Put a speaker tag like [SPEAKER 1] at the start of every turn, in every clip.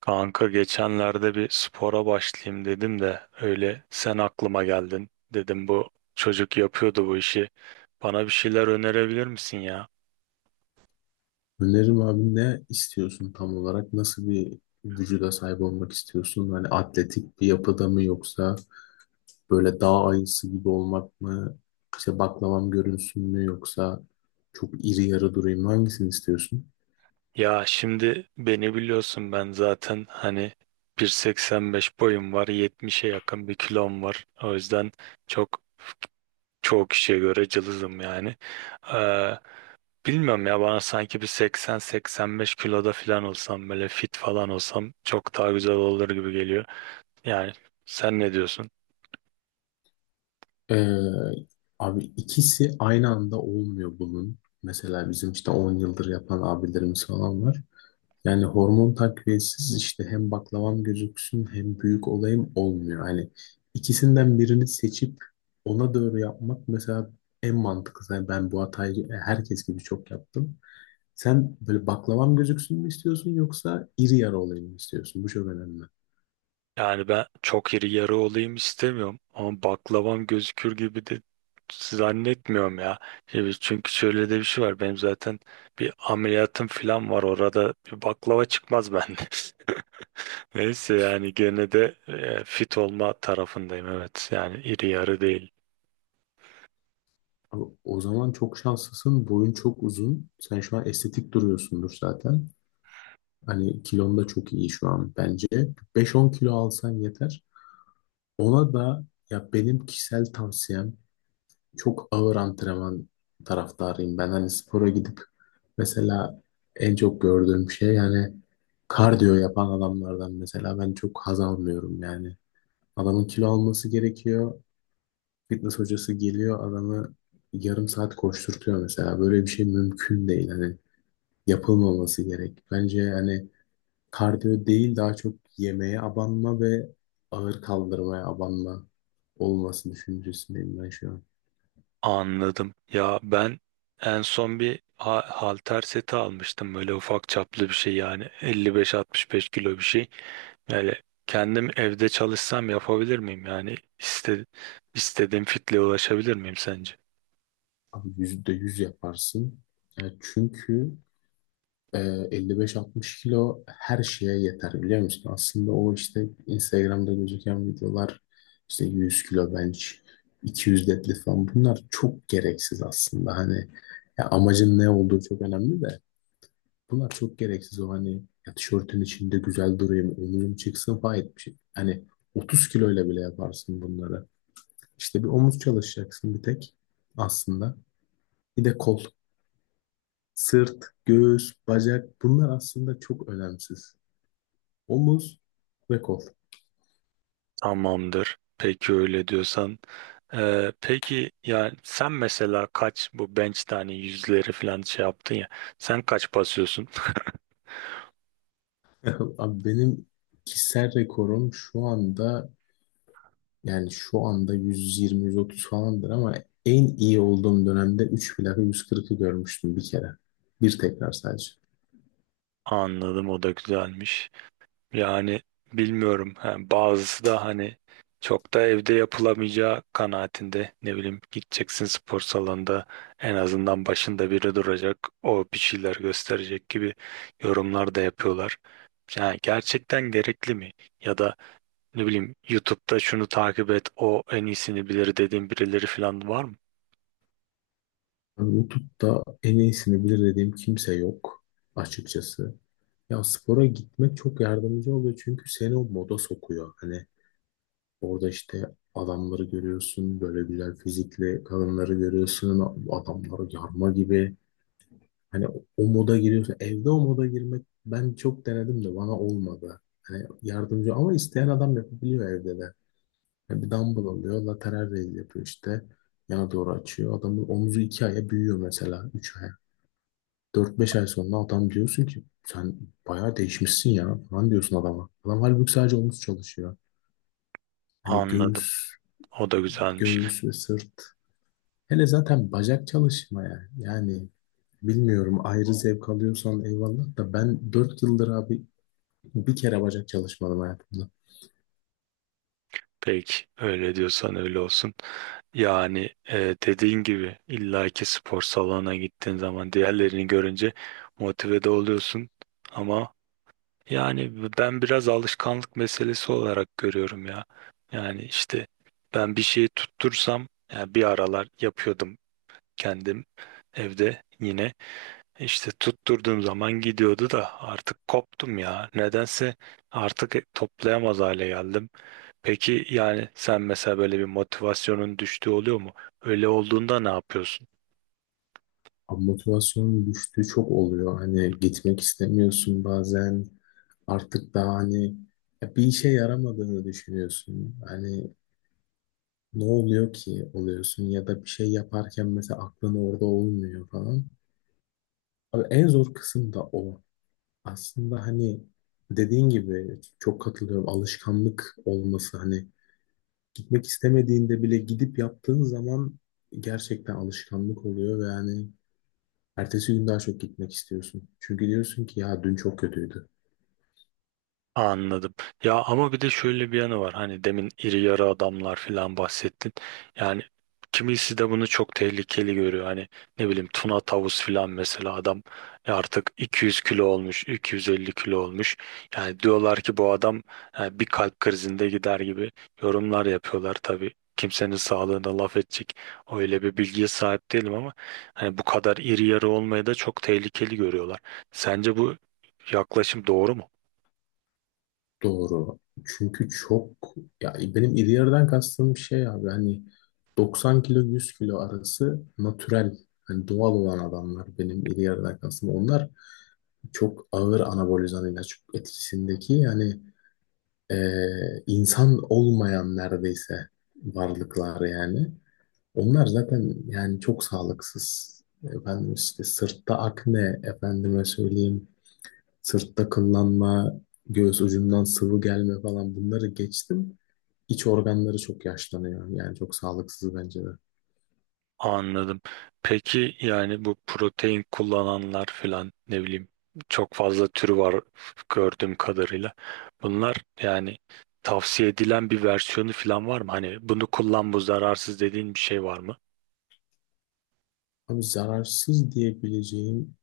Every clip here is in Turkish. [SPEAKER 1] Kanka geçenlerde bir spora başlayayım dedim de öyle sen aklıma geldin. Dedim bu çocuk yapıyordu bu işi. Bana bir şeyler önerebilir misin ya?
[SPEAKER 2] Önerim abi ne istiyorsun tam olarak? Nasıl bir vücuda sahip olmak istiyorsun? Hani atletik bir yapıda mı yoksa böyle dağ ayısı gibi olmak mı? İşte baklavam görünsün mü yoksa çok iri yarı durayım mı? Hangisini istiyorsun?
[SPEAKER 1] Ya şimdi beni biliyorsun, ben zaten hani 1.85 boyum var, 70'e yakın bir kilom var. O yüzden çok çoğu kişiye göre cılızım yani. Ee, bilmiyorum ya, bana sanki bir 80-85 kiloda falan olsam, böyle fit falan olsam çok daha güzel olur gibi geliyor. Yani sen ne diyorsun?
[SPEAKER 2] Ee, abi ikisi aynı anda olmuyor bunun. Mesela bizim işte 10 yıldır yapan abilerimiz falan var. Yani hormon takviyesiz işte hem baklavam gözüksün hem büyük olayım olmuyor. Hani ikisinden birini seçip ona doğru yapmak mesela en mantıklısı. Yani ben bu hatayı herkes gibi çok yaptım. Sen böyle baklavam gözüksün mü istiyorsun yoksa iri yarı olayım mı istiyorsun? Bu çok önemli.
[SPEAKER 1] Yani ben çok iri yarı olayım istemiyorum ama baklavam gözükür gibi de zannetmiyorum ya. Şimdi çünkü şöyle de bir şey var. Benim zaten bir ameliyatım falan var. Orada bir baklava çıkmaz bende. Neyse, yani gene de fit olma tarafındayım. Evet, yani iri yarı değil.
[SPEAKER 2] Abi o zaman çok şanslısın. Boyun çok uzun. Sen şu an estetik duruyorsundur zaten. Hani kilon da çok iyi şu an bence. 5-10 kilo alsan yeter. Ona da ya benim kişisel tavsiyem çok ağır antrenman taraftarıyım. Ben hani spora gidip mesela en çok gördüğüm şey yani kardiyo yapan adamlardan mesela ben çok haz almıyorum yani. Adamın kilo alması gerekiyor. Fitness hocası geliyor adamı yarım saat koşturtuyor mesela. Böyle bir şey mümkün değil. Hani yapılmaması gerek. Bence hani kardiyo değil daha çok yemeğe abanma ve ağır kaldırmaya abanma olması düşüncesindeyim ben şu an.
[SPEAKER 1] Anladım. Ya ben en son bir halter seti almıştım. Böyle ufak çaplı bir şey, yani 55-65 kilo bir şey. Yani kendim evde çalışsam yapabilir miyim? Yani istediğim fitle ulaşabilir miyim sence?
[SPEAKER 2] Abi %100 yaparsın. Ya çünkü Ee, 55-60 kilo her şeye yeter biliyor musun? Aslında o işte Instagram'da gözüken videolar işte 100 kilo bench, 200 deadlift falan bunlar çok gereksiz aslında. Hani ya amacın ne olduğu çok önemli de bunlar çok gereksiz o hani ya tişörtün içinde güzel durayım, omuzum çıksın falan bir şey. Hani 30 kiloyla bile yaparsın bunları. İşte bir omuz çalışacaksın bir tek aslında. Bir de kol, sırt, göğüs, bacak bunlar aslında çok önemsiz. Omuz ve kol.
[SPEAKER 1] Tamamdır. Peki, öyle diyorsan. Peki yani sen mesela kaç bu bench tane yüzleri falan şey yaptın ya. Sen kaç basıyorsun?
[SPEAKER 2] Abi benim kişisel rekorum şu anda yani şu anda 120-130 falandır ama en iyi olduğum dönemde 3 plaka 140'ı görmüştüm bir kere. Bir tekrar sadece.
[SPEAKER 1] Anladım, o da güzelmiş. Yani bilmiyorum. Ha, bazısı da hani çok da evde yapılamayacağı kanaatinde. Ne bileyim, gideceksin spor salonunda en azından başında biri duracak. O bir şeyler gösterecek gibi yorumlar da yapıyorlar. Yani gerçekten gerekli mi? Ya da ne bileyim, YouTube'da şunu takip et, o en iyisini bilir dediğin birileri falan var mı?
[SPEAKER 2] Yani YouTube'da en iyisini bilir dediğim kimse yok açıkçası. Ya spora gitmek çok yardımcı oluyor çünkü seni o moda sokuyor. Hani orada işte adamları görüyorsun, böyle güzel fizikli kadınları görüyorsun, adamları yarma gibi. Hani o moda giriyorsun. Evde o moda girmek ben çok denedim de bana olmadı. Hani yardımcı ama isteyen adam yapabiliyor evde de. Hani bir dumbbell alıyor, lateral raise yapıyor işte. Yana doğru açıyor. Adamın omuzu 2 aya büyüyor mesela. 3 aya. 4-5 ay sonra adam diyorsun ki sen bayağı değişmişsin ya falan diyorsun adama. Adam halbuki sadece omuz çalışıyor. Hani
[SPEAKER 1] Anladım.
[SPEAKER 2] göğüs,
[SPEAKER 1] O da güzelmiş.
[SPEAKER 2] göğüs ve sırt. Hele zaten bacak çalışmaya. Yani bilmiyorum ayrı zevk alıyorsan eyvallah da ben 4 yıldır abi bir kere bacak çalışmadım hayatımda.
[SPEAKER 1] Peki öyle diyorsan öyle olsun. Yani dediğin gibi illaki spor salonuna gittiğin zaman diğerlerini görünce motive de oluyorsun. Ama yani ben biraz alışkanlık meselesi olarak görüyorum ya. Yani işte ben bir şeyi tuttursam, yani bir aralar yapıyordum kendim evde yine, işte tutturduğum zaman gidiyordu da artık koptum ya. Nedense artık toplayamaz hale geldim. Peki yani sen mesela böyle bir motivasyonun düştüğü oluyor mu? Öyle olduğunda ne yapıyorsun?
[SPEAKER 2] Abi motivasyonun düştüğü çok oluyor. Hani gitmek istemiyorsun bazen. Artık daha hani ya bir işe yaramadığını düşünüyorsun. Hani ne oluyor ki oluyorsun ya da bir şey yaparken mesela aklın orada olmuyor falan. Abi en zor kısım da o. Aslında hani dediğin gibi çok katılıyorum. Alışkanlık olması hani gitmek istemediğinde bile gidip yaptığın zaman gerçekten alışkanlık oluyor ve hani ertesi gün daha çok gitmek istiyorsun. Çünkü diyorsun ki ya dün çok kötüydü.
[SPEAKER 1] Anladım. Ya ama bir de şöyle bir yanı var. Hani demin iri yarı adamlar falan bahsettin. Yani kimisi de bunu çok tehlikeli görüyor. Hani ne bileyim, tuna tavus falan, mesela adam ya artık 200 kilo olmuş, 250 kilo olmuş. Yani diyorlar ki bu adam yani bir kalp krizinde gider gibi yorumlar yapıyorlar tabii. Kimsenin sağlığına laf edecek öyle bir bilgiye sahip değilim ama hani bu kadar iri yarı olmayı da çok tehlikeli görüyorlar. Sence bu yaklaşım doğru mu?
[SPEAKER 2] Doğru. Çünkü çok ya benim iri yarıdan kastığım şey abi hani 90 kilo 100 kilo arası natürel hani doğal olan adamlar benim iri yarıdan kastım. Onlar çok ağır anabolizan ilaç etkisindeki yani insan olmayan neredeyse varlıklar yani. Onlar zaten yani çok sağlıksız. Efendim işte sırtta akne, efendime söyleyeyim sırtta kıllanma, göğüs ucundan sıvı gelme falan bunları geçtim. İç organları çok yaşlanıyor. Yani çok sağlıksız bence de.
[SPEAKER 1] Anladım. Peki yani bu protein kullananlar filan, ne bileyim, çok fazla türü var gördüğüm kadarıyla. Bunlar yani tavsiye edilen bir versiyonu filan var mı? Hani bunu kullan, bu zararsız dediğin bir şey var mı?
[SPEAKER 2] Abi zararsız diyebileceğim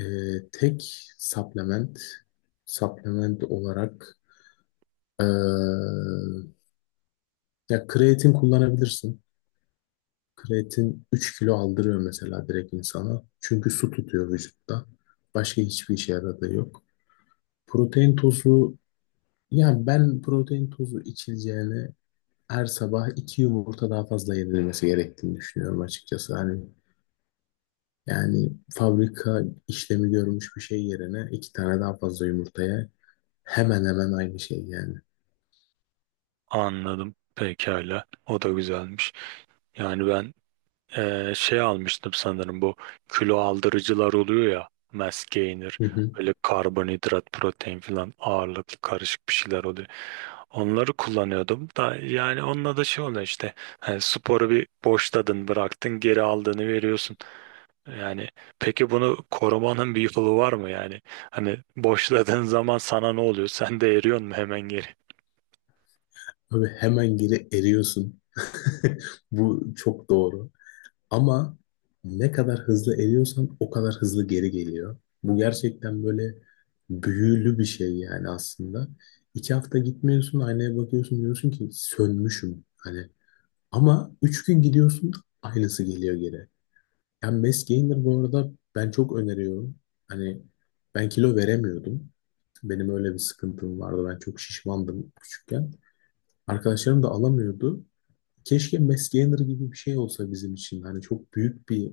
[SPEAKER 2] e, tek supplement olarak e, ya kreatin kullanabilirsin. Kreatin 3 kilo aldırıyor mesela direkt insana. Çünkü su tutuyor vücutta. Başka hiçbir işe yaradığı yok. Protein tozu yani ben protein tozu içileceğine her sabah iki yumurta daha fazla yedirilmesi gerektiğini düşünüyorum açıkçası. Hani yani fabrika işlemi görmüş bir şey yerine iki tane daha fazla yumurtaya hemen hemen aynı şey yani.
[SPEAKER 1] Anladım. Pekala. O da güzelmiş. Yani ben şey almıştım sanırım, bu kilo aldırıcılar oluyor ya, mass gainer,
[SPEAKER 2] Hı hı.
[SPEAKER 1] böyle karbonhidrat protein falan ağırlıklı karışık bir şeyler oluyor. Onları kullanıyordum da yani onunla da şey oluyor işte, hani sporu bir boşladın bıraktın, geri aldığını veriyorsun. Yani peki bunu korumanın bir yolu var mı yani? Hani boşladığın zaman sana ne oluyor? Sen de eriyorsun mu hemen geri?
[SPEAKER 2] Abi hemen geri eriyorsun. Bu çok doğru. Ama ne kadar hızlı eriyorsan o kadar hızlı geri geliyor. Bu gerçekten böyle büyülü bir şey yani aslında. 2 hafta gitmiyorsun aynaya bakıyorsun diyorsun ki sönmüşüm. Hani ama 3 gün gidiyorsun aynısı geliyor geri. Yani mass gainer bu arada ben çok öneriyorum. Hani ben kilo veremiyordum. Benim öyle bir sıkıntım vardı. Ben çok şişmandım küçükken. Arkadaşlarım da alamıyordu. Keşke mass gainer gibi bir şey olsa bizim için. Hani çok büyük bir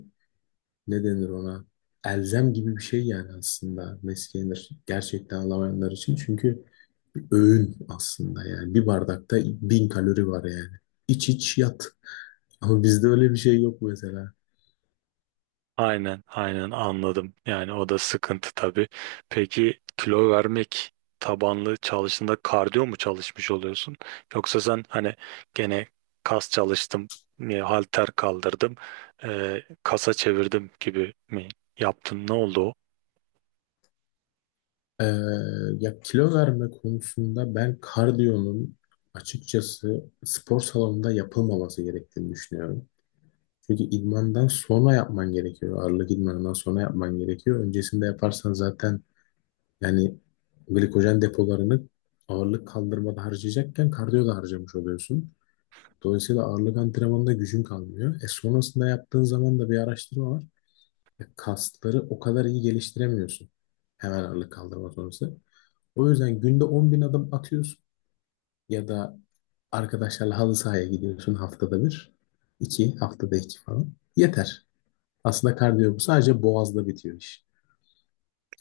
[SPEAKER 2] ne denir ona? Elzem gibi bir şey yani aslında mass gainer gerçekten alamayanlar için. Çünkü öğün aslında yani. Bir bardakta 1.000 kalori var yani. İç iç yat. Ama bizde öyle bir şey yok mesela.
[SPEAKER 1] Aynen, aynen, anladım. Yani o da sıkıntı tabii. Peki kilo vermek tabanlı çalıştığında kardiyo mu çalışmış oluyorsun? Yoksa sen hani gene kas çalıştım, halter kaldırdım, kasa çevirdim gibi mi yaptın? Ne oldu o?
[SPEAKER 2] Ee, ya kilo verme konusunda ben kardiyonun açıkçası spor salonunda yapılmaması gerektiğini düşünüyorum. Çünkü idmandan sonra yapman gerekiyor. Ağırlık idmanından sonra yapman gerekiyor. Öncesinde yaparsan zaten yani glikojen depolarını ağırlık kaldırmada harcayacakken kardiyo da harcamış oluyorsun. Dolayısıyla ağırlık antrenmanında gücün kalmıyor. E sonrasında yaptığın zaman da bir araştırma var. Ya kasları o kadar iyi geliştiremiyorsun. Hemen ağırlık kaldırma sonrası. O yüzden günde 10.000 adım atıyorsun ya da arkadaşlarla halı sahaya gidiyorsun haftada bir, iki, haftada iki falan. Yeter. Aslında kardiyo bu. Sadece boğazda bitiyor iş.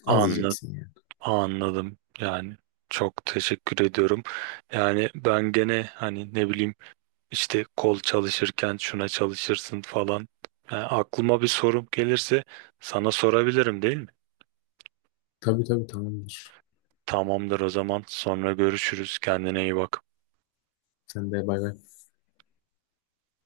[SPEAKER 2] Az yiyeceksin yani.
[SPEAKER 1] Anladım. Yani çok teşekkür ediyorum. Yani ben gene hani ne bileyim, işte kol çalışırken şuna çalışırsın falan. Yani aklıma bir sorum gelirse sana sorabilirim değil mi?
[SPEAKER 2] Tabii tabii tamamdır.
[SPEAKER 1] Tamamdır o zaman. Sonra görüşürüz. Kendine iyi bak.
[SPEAKER 2] Sen de bay bay.